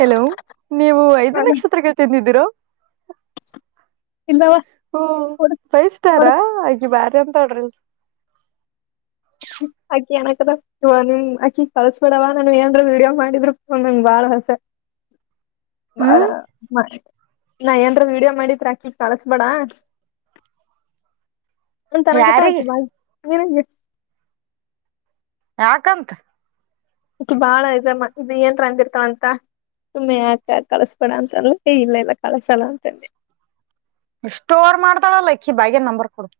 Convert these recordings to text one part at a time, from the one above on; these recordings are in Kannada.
ಹಲೋ ನೀವು ಐದು ನಕ್ಷತ್ರಕ್ಕೆ ತಿಂದಿದ್ದೀರೊ ಇಲ್ಲವ ಹ್ಮ ಕೊಡ ಫೈವ್ ಸ್ಟಾರ ಕೊಡ ಬಾರರು ತೊಡ್ರಿಲ್ಸ್ ಹ್ಮ [unintelligible] ಆಕಿ ಏನಕದ ನಿಮ್ ಆಕಿ ಕಳಸ್ ಬೇಡವ್ವ ನಾನ ಏನ್ ವೀಡಿಯೋ ಮಾಡಿದ್ರು ನಂಗ್ ಬಾಳ್ ಆಸೆ ಹ್ಮ ಬಾಳ ಹ್ಮ್ ನಚ್ಚಿಕೆ ನದ್ರಾ ವಿಡಿಯೋ ಮಾಡಿದ್ರಾಕಿಗ್ ಕಳಸ್ಬೇಡ ಅಂತ ನ ಕತ ಯಾರಿಗೆ ಹಾಕಿ ಬಾ ಯಾಕಂಕ್ ಇ ಬಾಳ ಇದ ಇ ಏನ್ ರಾಂಗ್ ಇದಾವಂತ ಸುಮ್ಮನೆ ಯಾಕ ಕಳಸಬೇಡ ಅಂತಲ್ಲ ಇಲ್ಲ ಇಲ್ಲ ಕಳಸಲ್ಲ ಅಂತ ಅಂದೆ ಸ್ಟೋರ್ ಮಾಡ್ದಾಳಲ್ಲ ಇಕ್ಕಿ ಬಾಗ್ಯನ್ ನಂಬರ್ ಕೊಡು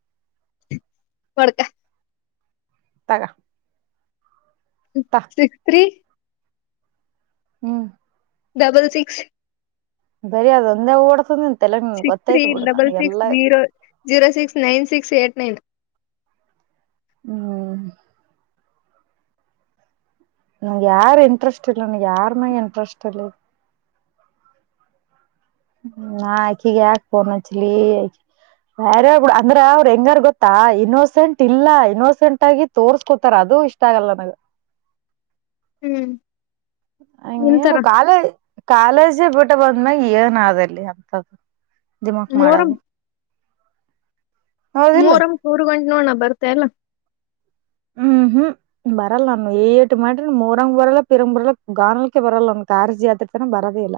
ಬಡಕ್ಕ ತಗಾ ಸಿಕ್ಸ್ ತ್ರಿ ಹ್ಮ್ ಡಬಲ್ ಸಿಕ್ಸ್ ಬರಿ ಅದೊಂದೇ ಓಡ್ತದಿ ನೀ six three double six zero zero six nine six eight nine ಹ್ಮ ನಂಗ ಯಾರ್ ಇಂಟ್ರೆಸ್ಟ್ ಇಲ್ಲ ನನ್ಗೆ ಯಾರ್ ಮಾಗ ಇಂಟ್ರೆಸ್ಟ್ ಇಲ್ಲ ಆಕಿಗೆ ಯಾಕ್ ಪೋನ್ ಆಚ್ಚಲ್ಲಿ ಬರೆ ಅಂದ್ರ ಅವರು ಹೆಂಗಾರ್ ಗೊತ್ತಾ ಇನೋಸೆಂಟ್ ಇಲ್ಲ ಇನೋಸೆಂಟ್ ಆಗಿ ತೋರಸ್ಕೊತ್ತಾರೆ ಅದು ಅದು ಇಷ್ಟ ಆಗಲ್ಲ ನನಗ ಹ್ಮ್ ನಿಂತರ ಹಂಗೇನು ಕಾಲೇಜ್ ಕಾಲೇಜೆ ಬಿಟ್ಟ್ ಊಟ ಬಂದ್ಮಾಗ ಏನಾದಲ್ಲಿ ಅಂತದೂ ದಿಮಾಕ್ ಮೂರಂ ಮಾಡೋದು ಮೂರಮ್ ಮೂರ್ ಗಂಟೆ ನೋಣ ಬರ್ತ ಇಲ್ಲ ಹ್ಮ್ ಹ್ಮ್ ಬರಲ್ಲ ನ ಏಟ್ ಮಾಡ್ರಿ ಮೂರಂಗ ಬರಲ್ಲ ಪಿರಂಗ್ ಬರಲ್ಲ ಗಾನಲಕ್ಕೆ ಬರಲ್ಲ ಅವ್ ಕಾರ್ಸ್ ಜಾತ ಬರದೇ ಇಲ್ಲ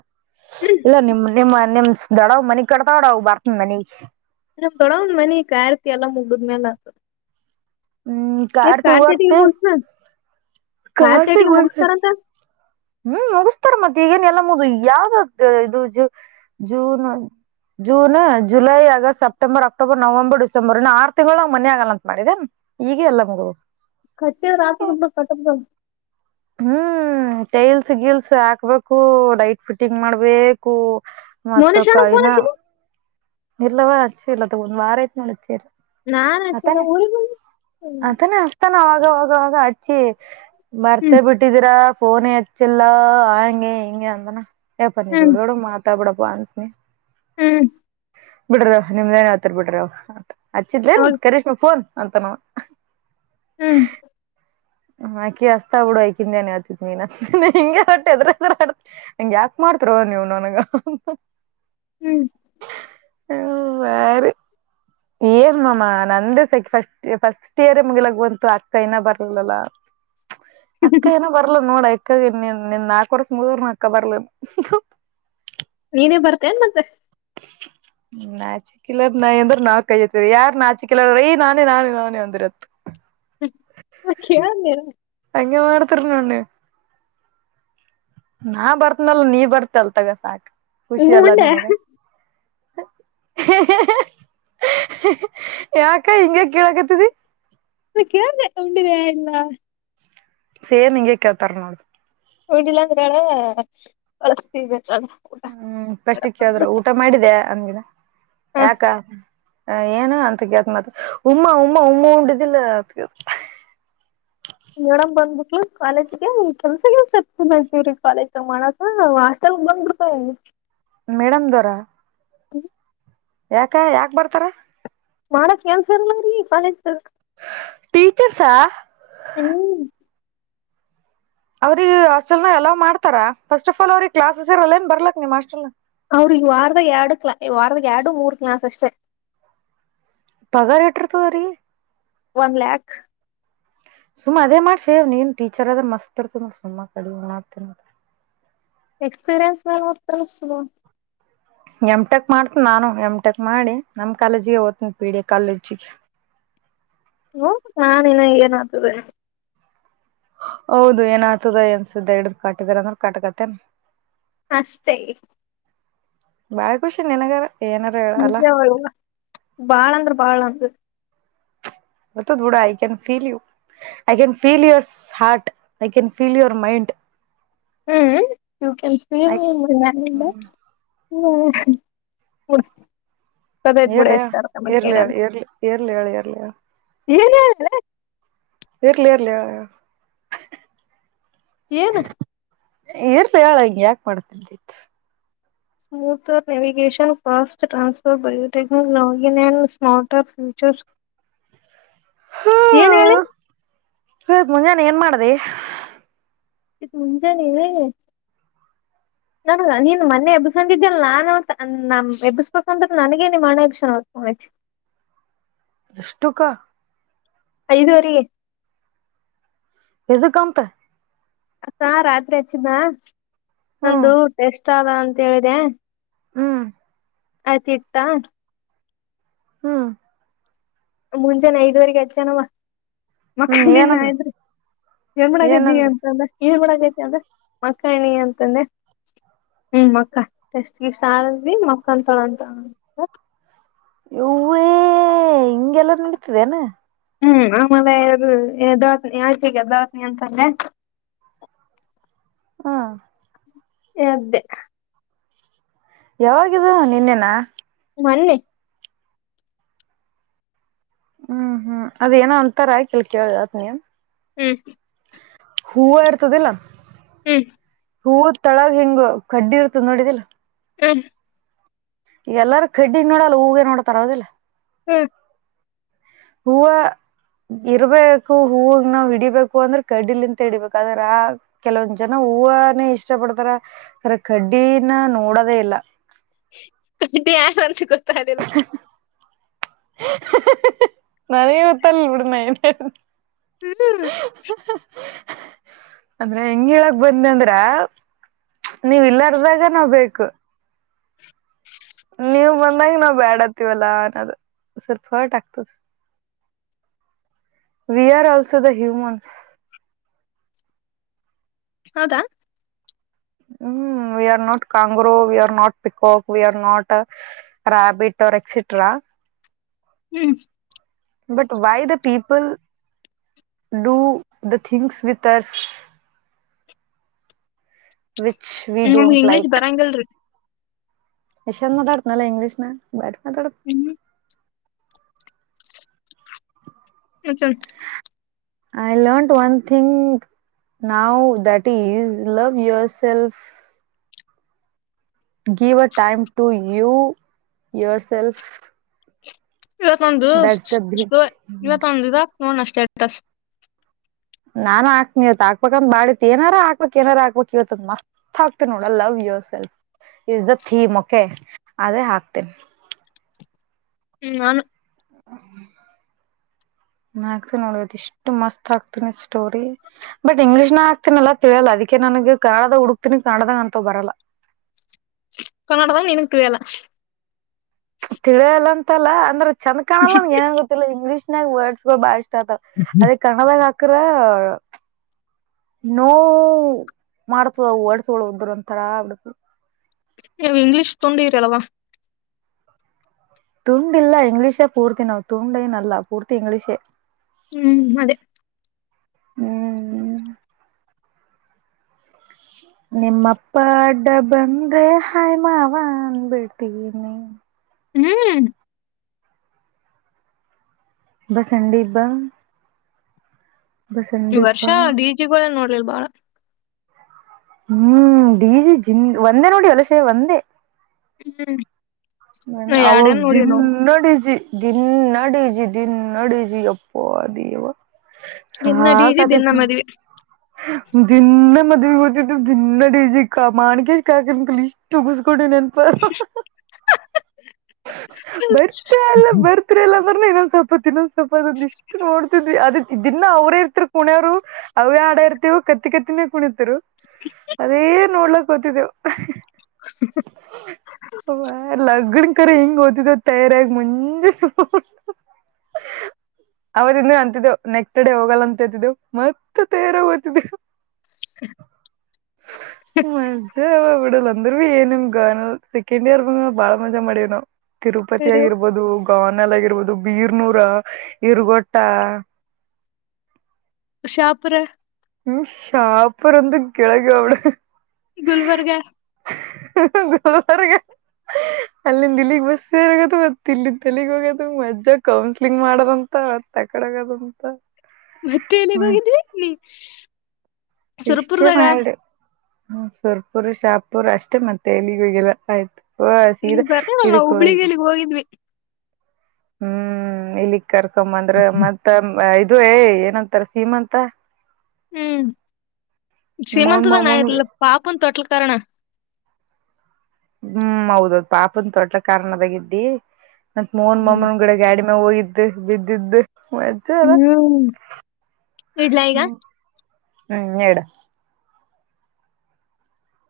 ಹ್ಮ ಏ ನಿಮ್ ನಿಮ್ಮ ನಿಮ್ ದೊಡವ ಮನಿಗ್ ಕಡತಾವಡ ಅವಾಗಾ ಯಯ ಬರ್ತನ್ ಮನಿಗ್ ನಮ್ ದೊಡ್ಡಮ್ಮನ ಒಂದ ಮನೆ ಖಕಕ ಆರ್ತಿ ಎಲ್ಲ ಮುಗಿದ ಮೇಲೆ ಆಸ ಹ್ಮ್ ಎ ಕಾರ್ತಿಗ್ ಕಾರತಿ ಬರ್ತೆ ಹೊಸ್ನ ಕಾಯ ತೇಟಿಗೆ ಕಾರ್ತಿಗ್ ಬರ್ತೆ ಮುಗಿಸ್ತಾರಂತ ಹ್ಮ್ ಮುಗಿಸ್ತಾರೆ ಮತ್ತೆ ಈಗೇನ್ ಎಲ್ಲ ಮುಗ್ದ ಯಾವ್ದಾಗ್ ಇದು ಜೂ June June July August September October November December ಇನ್ನು ಆರು ತಿಂಗಳಗ ನ್ ಮನಿ ಆಗಲ್ಲ ಅಂತ ಮಾಡಿದೇನ್ ಈಗೇ ಎಲ್ಲಾ ಮುಗದು ಕಟ್ಟಿದ್ದಾರೆ ಆತ್ತಾದ ಬಿಡು ಕಟ್ಟ ಬಿಡು ಹೋಗ್ಲಿ ಹ್ಮ್ ಟೈಲ್ಸ್ ಗಿಲ್ಸ್ ಹಾಕ್ಬೇಕು ಲೈಟ್ ಫಿಟ್ಟಿಂಗ್ ಮಾಡ್ಬೇಕು. ಮೋನೇಶ್ ಮತ್ತ ಅಣ್ಣ ಫೋನ್ ಕೈನ ಹಚ್ಚಿದಿ ಇಲ್ಲವಾ ಅಚ್ಚಿ ಇಲ್ಲ ತಗೋ ಒಂದ್ ವಾರ ಆಯ್ತು ಅಚ್ಚಿ ನಾನ್ ಹಚ್ಚಿಲ್ಲ ಅತನೆ ಊರಿಗೆ ಬಂದಿ ಅತನೆ ಹಸ್ ಆವಾಗ ಆವಾಗ ಹಚ್ಚಿ ಮರ್ತೆ ಹ್ಮ್ ಬಿಟ್ಟಿದೀರಾ ಪೋನೆ ಹೆಚ್ಚಿಲ್ಲ ಹಂಗೆ ಹಿಂಗೆ ಅಂದಾನ ಪನಿ ಹ್ಮ್ ದೋಡೋಡ ಮಾತ್ರ ತ್ತ ಬಡ ಪ ಅಂಂತನೆ ಹ್ಮ್ ಬಿಡ್ರವ ನಿಮ್ದೇನಾವತರ್ ಬಿಡ್ರ ಹಚ್ಚಿದ್ಲೇನ್ ಅವಾಗ ಕರೀಮೆ ಫೋನ್ ಅಂತನ ಹ್ಮ್ ಹಾಕಿ ಹಸ್ತಾ ಬಿಡು ಐಕಿಂದನ್ ಹತಿದ್ ನೀನ್ ಹಿ ಹೊಟ್ಟ ಎದ್ರ ಎದ ಹ ಯಾಕ ಮಾಡಡ್ ತವಾಗಿ ನೀವುವನ್ನುನಗೆ ಹ್ಮ್ ಹ್ಮ ವಾರೆ ಏನ್ ಮಮ್ಮ ನಂದೇ ಸಕ ಫಸ್ಟ್ ಫಸ್ಟ್ ಇಯರ್ ಮುಗಿಲಾಗುವಂತು ಅಕ್ಕೈನ ಬರ್ಲಲ್ಲಾ ಅಕ್ಕ ಏನೋ ಬರ್ಲ ನೋಡಾಯ್ತ ಅಕ್ಕನ್ ನಿನ್ ನಾಲ್ಕು ವರ್ಷ ಮುಗದರ್ ಅಕ್ಕ ಬರ್ಲ ನೀನೇ ಬರ್ತ ಏನ್ ಮಂದೆ [inaudible] ನಾಚಿಕಲರ್ ನಾಯಿ ಅಂದ್ರ ನಾವ್ ಕೈ ಹತ್ತೀರಿ ಯಾರ್ ನಾಚಿಕಿಲ್ಲಲರ್ ರೀ ನಾನೇ ನಾನೇ ನಾನೇ ಒಂದಿರತ್ತತ್ ಆಖೆಯ ಮರ ರನ್ಣನೆ ನಾ ಬರ್ತ್ನಲ್ ನೀ ಬರ್ತಲ್ ತಗ ಸಾಕ್ ಖುಷಿ ಹ್ಮ್ ಅಲ್ಲ ಉಂಡೆ ನನ್ಗ ಹ [unintelligible] ಯಾಕ ಹಿಂಗ ಕೀಳಕತ್ತದ ನೀ ಕೇಳ್ದ ಉಂಡಿವ ಇಲ್ಲ ಸೇಮ್ ಇಂಗ ಕ ತರ ನದು ಹೋಗಿಲ್ಲ ಅಂದ್ರಾಳ ಬಳಸ್ತವೆ ಹ್ಮ್ ಪಷ್ಟಿಕ್ಕೆ ಹೇಳಿದ್ರರು ಊಟ ಮಾಡಿದ್ದ ಅಮಗಿನ ಯಾಕ ಅ ಏನ ಅಂತ ಗತ್ ಮಾತ್ರ ಉಮ್ಮಾ ಉಮ್ಮಾ ಉಮ್ಮ ಉಂಡಿದಿಲ್ಲ ಅತ್ಗ ನೋಡಮ್ ಬಂದಬಿಕ್ ಕಾಲೇಜ್ಗೆ ಕೆಲ್ಸಗಸಕ್ತಿ ನತವ್ರೀ ಕಾಲೇಜ್ ತಗ ಮಾಡಕ ನ ಆಸ್ ಬಂದುತ ಮೇಡಮ್ ದವರ ಹ್ಮ ಯಾಕ ಯಾಕ ಬರ್ತಾರ ಮಾಡಕ್ ಏನ್ಸರ್ಲ್ಲ ರೀ ಕಾಲಜರ್ ಟೀಚರ್ಸಾ ಹ್ಮ್ ಅವ್ರಿಗೆಗ ಹಸ್ಟೆಲ್ ನ ಎಲ್ಲಾ ಮಾಡ್ತಾರ ಫಸ್ಟ್ ಆಫ್ ಆಲ್ ಅವ್ರ ಕ್ಲಾಸಸ್ ಇರಲ್ಲ ಏನ್ ಬರ್ಲಕ್ ನಿಮ್ಾಸ್ಟೆಲ್ನ ಅವ್ರಿಗೆ ಈಗ ವಾರದಾಗ ಎರಡು ಕ್ಲಾ ವಾರದಾಗ ಎರಡು ಮೂರ್ ಕ್ಲಾಸ್ ಅಷ್ಟೆ ಪಗಾರ್ ಇಟ್ಟಿರ್ತದ ರೀ ಒನ್ ಲಾಕ್ ಸುಮ್ಮ ಅದೇ ಮಾಡ ಶೇವ್ ನೀನ್ ಟೀಚರ್ ಆದ್ರ ಮಸ್ತ್ ಇರ್ತ ನೋ ಸುಮ್ಮಾ ಕಡಿ ಮಾಡತ ಎಕ್ಸ್ಪಿರಿಯನ್ಸ್ ಮಾಡತ ಎಮ್ ಟೆಕ್ ಮಾಡ್ತನ ನಾನು ಎಮ್ಟಕ್ ಮಾಡಿ ನಮ್ ಕಾಲೇಜಿಗೆ ಓ್ತನ ಪಿಡಿ ಕಾಲೇಜಿಗೆ ಹ್ಮ ನಾನ್ ಇನ ನತುರ ಹೌದು ಏನ್ ಆತದ ಎನ್ಸುದ್ದ ಹಿಡ್ದ್ ಕಾಟಿದರ ಅಂದ್ರರು ಕಾಟಕತ್ತೇನ್ ಅಷ್ಟೇ ಬಾಳ ಖುಷಿ ನಿನಗಾರ ಏನಾರ ಹೇಳಲ್ಲ ನಿಜವ ಬಾಳ ಅಂದ್ರ ಬಾಳ ಅಂದ ಮತ್ತುಡ I can feel you I can feel your heart I can feel your mind hmm ಯ ಕನ್ ಐ ಹ್ಮ್ ಏ ಇರ್ಲಿ ಹೇಳು ಇರ್ಲಿ ರ್ಲಿ ಹೇಳು ಇರ್ಲಿ ಹೇಳ ಏನ ಹೇಳ ಇರ್ಲಿ ಇರ್ಲ ಯಾ [unintelligible] ಏನ ಇರ್ಲಿ ಹೇಳ ಹಿಂಗೆ ಯಾಕ [unintelligible] smoother navigation fast transfer biotech login and smart ಏನ್ ಹೇಳಿ ಹ [unintelligible] ಮನೇಲಿ ಏನ್ ಮಾಡಿದೀ [unintelligible] ಮುಂಚ [unintelligible] ನನ ನೀನ್ ಮೊನ್ನೆ ಎಬ್ಬಿಸಂದಿದ್ದಲ್ ನಾನನ್ ಅವ ನಮ್ ಎಬ್ಬಸ್ಬೇಕಂತ್ರ ನನಗೇ ನಿ ಮನೆ [unintelligible] [unintelligible] ಅಷ್ಟುಕ ಐದುವರೆಗೆ ಎದುಕಂತೆ ಅತಾ ರಾತ್ರಿ ಹಚ್ಚಿದ ಹ್ಮ್ ನಂದು ಟೆಸ್ಟಾದ ಅಂತ ಹೇಳಿದೆ ಹ್ಮ್ ಆಯ್ತು ಇಟ್ಟ ಹ್ಮ್ ಮುಂಜಾನೆ ಐದುವರೆಗೆ ಹಚ್ಚಾನವ ಹ್ಮ್ [unintelligible] ಏನಂದ ಅದ್ರಿ ಎನ್ಮಡಕತಿಯ ಏನಂದ ಅಂತಂದ ಏನ್ಮಾಡಕತಿಯ ಅಂದ ಮಕ್ಕಾಣಿ ಅಂತಂದೆ ಹ್ಮ್ ಮಕ್ಕ ಎಷ್ಟಿಷ್ಟಾರ್ವಿ ಮಕ್ಕತಳಂತ ಯವ್ವಾ ಹಿಂಗೆಲ್ಲ ನಡತದೇನು ಹ್ಮ್ ಆಮೇಲೆ ಅದು [unintelligible] [unintelligible] ಅಂತಂದೆ ಹಾ ಎದ್ದೆ ಯಾವಾಗಿದು ನೆ ನ್ನೆನಾ ಮೊನ್ನೆ ಹ್ಮ್ ಹ್ಮ್ ಅದು ಏನೋ ಅಂತರ ಇಲ್ಲಿ ಕೇಳ ಹೇಳ್ತೀನಿ ಹ್ಮ್ ಹೂವ ಇರ್ತದಲ್ಲ ಹ್ಮ್ ಹೂವದ್ ತಳಗ ಹೆಂಗ್ ಕಡ್ಡಿ ಇರ್ತದ ನೋಡಿದಿಲ್ಲ ಹ ಎಲ್ಲಾರೂ ಕಡ್ಡಿನ ನೋಡಲ್ಲ ಹೂಗೆ ನೋಡ್ತರ ಅವದಿಲ್ಲ ಹ್ಮ್ ಹೂವ ಇರ್ಬೇಕು ಹೂ ನಾವ್ಡಿಬೇಕು ಅಂದ್ರೆ ಕಡ್ಡಿಲಿಂತ ಇಡಿಬೇಕು ಆದ್ರೆ ಆ ಕೆಲವೊಂದ್ ಜನ ಹೂವಾನೇ ಇಷ್ಟ ಪಡ್ತಾರ ಅರ ಕಡ್ಡಿನ ನೋಡದೇ ಇಲ್ಲ ಅದು ಯಾರ್ ಅಂತ ಗೊತ್ತಾಗಿಲ್ಲ ನಾನು [unintelligible] ಇಡು ನನು ಹ್ಮ್ ಅಂದ್ರೆ ಹೆಂಗ ಹೇಳಕ್ ಬನ್ನಿ ಅಂದ್ರ ನೀವ ಇಲ್ಲಾರ್ದಾಗ ನಾವ್ ಬೇಕು ವಲ್ಲ ಅನೋದು [unintelligible] ತದ we are also the humans ಹೌದಾ ಹ್ಮ್ we are not kangaroo we are not peacock we are not rabbit R ಎಕ್ಸಿಟ್ರಾ hmm but why the people do the things with us ನಮ್ಗೆ ಇಂಗ್ಲಿಷ್ ಬರಂಗಿರ್ಲಿ ಏಷ್ [unintelligible] ಇಂಗ್ಲೀಷ್ ನ [unintelligible] ಹ್ಮ್ ಹ [unintelligible] ಐ ಲಾಂಟ್ ಒನ್ ಥಿಂಗ್ ನಾವ್ that is love yourself give a time to you yourself ಇವತ್ತೊಂದು ಸ್ಟ ಥಿಂಗ್ ಇವತ್ತೊಂದು ಇದಕ್ ನೋಡಣ ಸ್ಟೇಟಸ್ ನಾನು ಹಾಕ್ತೀನಿ ಇವತ್ ಹಕ್ಬೇಕಂದ ಮಾಡಿತ್ ಎನಾರ ಹಾಕ್ ಏನಾರ ಹಾಕ್ಬೇಕ್ ಇವತ್ತ್ ಮಸ್ತ್ ಹಕ್ತಿನ್ ನೋಡ್ I love yourself is the theme okay ಅದೇ ಹಾಕ್ತೇನೆ. ಹ್ಮ [unintelligible] ಇಷ್ಟು ಮಸ್ತ್ ಆಗ್ತೀನಿ ಸ್ಟೋರಿ ಬಟ್ ಇಂಗ್ಲೀಷ್ ನ ಹಾಕ್ತನಲ್ಲಾ ತಿಳಿಯಲ್ಲ ಅದಕ್ ನನಿಗೆ ಕನ್ನಡದಾಗ್ ಹುಡುಕ್ತೀನಿ ಕನ್ನಡದಾಗಂತು ಬರಲ್ಲ. ಕನ್ನೋಡದಾಗ್ ಏನು ತಿಳ್ಯಲ್ಲ ತಿಳ್ಯಲ್ಲ ಅಂತಲ್ಲ ಅಂದ್ರೆ ಚಂದ್ ಕಾಣಲ್ಲ ಏನ ಗೊತ್ತಿಲ್ಲ ಇಂಗ್ಲೀಷ್ ನಾಗ್ ವರ್ಡ್ಸ್ಗಳು ಬಾ ಅದೇ ಕನ್ನಡ್ದಾಗ್ ಹಕರೆ ನೋ ವ್ ಮಾಡ್ತದ ಹೊಡ್ಸಗಳ್ ಒಂದ್ ಒಂತರ ಬಿಡ್ - ನೀವು ಇಂಗ್ಲೀಷ್ ತೊಂಡ್ [unintelligible] ತುಂಡ್ ಇಲ್ಲ ಇಂಗ್ಲಿಷೇ ಪೂರ್ತಿ ನಾವ್ ತುಂಡ ಏನಲ್ಲ ಪೂರ್ತಿ ಇಂಗ್ಲೀಷೇ. ಹ್ಮ್ ಅದೇ ಹ್ಮ್ ನಿಮ್ಮಪ್ಪ ಅಡ್ಡ ಬಂದ್ರೆ ಹಾಯ್ ಮಾವ ಅನ್ಬಿಡ್ತಿದೀನಿ. ಹ್ಮ್ ಬಸಂಡಿ ಬಾ ಈ ಬಸಂಡಿ ವರ್ಷ ಬಾ ಡಿ ಜಿಗಳೇ ನೋಡ್ಲಿಲ್ ಬಾಳ ಹ್ಮ್ ಡಿಜಿ ಜಿಂದ್ ಒಂದೇ ನೋಡಿ ಹೊಲ ಶೆ ಒಂದೇ ಹ್ಮ್ ಅವಾಗ್ ಎರಡೇನ್ ನೋಡಿವ್ ನಾವು [unintelligible] ಡಿಜಿ ದಿನ್ನ ಡಿಜಿ ದಿನ್ನ ಡಿಜಿ ಯಪ್ಪ ದೇವ. ದಿನ ಹಾ ಡಿ ಜಿ ದಿನ [unintelligible] ಮದ್ವಿ ದಿನ್ನ ಮದ್ವೆ ಹೊಗ್ತಿದ್ದೊ ದಿನ್ನ ಡಿ ಜಿ [unintelligible] ಇಷ್ಟು ಕುಡೆ ನೆನ್ಪ ಹಾ ಬರ್ತ ಎಲ್ಲ ಬರ್ತ್ರಿರ ಇಲ್ಲ ಬನ್ನಿ ಇನ್ನೊಂದ ಸ್ವಲ್ಪ ತಿನ್ನದ್ [unintelligible] ಇಷ್ಟ್ ನೋಡ್ತಿದ್ವಿ ಅದಕ್ ದಿನ್ನ ಅವ್ರೇ ಇರ್ತರ್ ಪುಣೆಯಾವ್ರು ಅವೇ ಆಡ ಇರ್ತಿವಿ ಕ [unintelligible] ಕುಣಿತರು ಅದೇ ನೋಡ್ಲಕ್ ಹೊತಿದ್ವು ಹಾ ಅ ವ್ವ ಲಗ್ [unintelligible] [unintelligible] ಹೆಂಗ್ ಓತಿದ್ದ ತಯಾರಾಗ್ ಮುಂದೆ [unintelligible] ಅವತ್ ಇಂದ ಅಂತಿದ್ದೇವು ನೆಕ್ಸ್ಟ್ ಡೇ ಹೋಗಲ್ಲ ಅಂತಿದ್ದು ಮತ್ತ್ ತೇರ ಓತಿದ್ದೆ [unintelligible] ಮತ್ತೆ [unintelligible] ಅಂದ್ರು ಏನ್ ನಿಮ್ಗ್ ಸೆಕೆಂಡ್ ಇಯರ್ ಬಾಳ ಮಜಾ ಮಾಡೇನ್ನ ತಿರುಪತಿ ಕರೆವ್. ಆಗಿರ್ಬೋದು. ಪಾವನ್ ಅಲ್ ಆಗಿರ್ಬೋದು ಬೀರ್ನೂರ ಇರ್ಗೊಟ್ಟ [unintelligible] ಹ್ಮ ಶಾಪರ್ಂದು ಕೆಳಗೆ ಅವ್ಳೆ ಗುಲ್ಬರ್ಗಾ ಹಾ ಹಾ [unintelligible] ಅಲ್ಲಿಂದ ದಿಲ್ಲಿಗ್ ಬಸ್ಸ [unintelligible] ಮತ್ತ ಇಲ್ಲಿಂದ್ ಹೋಗದು ಮದ್ಯ ಕೌನ್ಸಲಿಂಗ್ ಮಾಡದ್ ತ [unintelligible] ಅಂತ ಮತ್ತೆ ಎಲ್ಲಿಗ್ ಹೋಗಿದ್ರಿ ನೀ ಇಷ್ಟೇ ಸುರಪುರದಾಗ ಮಾಡು ಹ್ಮ ಸುರ್ಪುರ್ ಶಾಪುರ್ ಅಷ್ಟೇ ಮತ್ತೆ ಎಲ್ಲಿಗೂಗಿಲ್ಲ ಆಯ್ತು ಹ ನೀ ಸೀದಾ ಬರ್ಲಿಲ್ಲಲ್ಲ ಇದುಕೋಗಿ ಹುಬ್ಳಿಗ್ ಎಲ್ಲಿಗ್ ಹೋಗಿದ್ವಿ ಹೂ ಇಲ್ಲಿಗ್ ಕರ್ಕೊ ಬಂದ್ರೆ ಮತ್ತ ಇದು ಏ ಏನಂತಾರ ಸೀಮಂತ ಹೂ ಮೋನ್ ಶ್ರೀಮಂತದಾಗ ಮಾಮೂನ್ ನಾನಿರಿಲ್ಲ ಪಾಪುನು ತೊಟ್ಲ ಕಾರಣ ಹ್ಹೂ ಹೌದೌದ್ ಪಾಪನ್ ದೊಡ್ಡ ಕಾರಣದಾಗ ಇದಿದ್ದಿ ಮತ್ ಮೋನ್ ಹ್ಮ್ ಮಮ್ಮನ ಗಿಡ ಗಾಡಿ ಹೋಗಿದ್ದೆ ಬಿದ್ದಿದ್ದು ಮಜಾ ಅಲ್ಲ ಹ್ಮ್ ಇಡ್ಲಾ ಈಗ? ಹೂ ಹೂ ಹೇಳಡ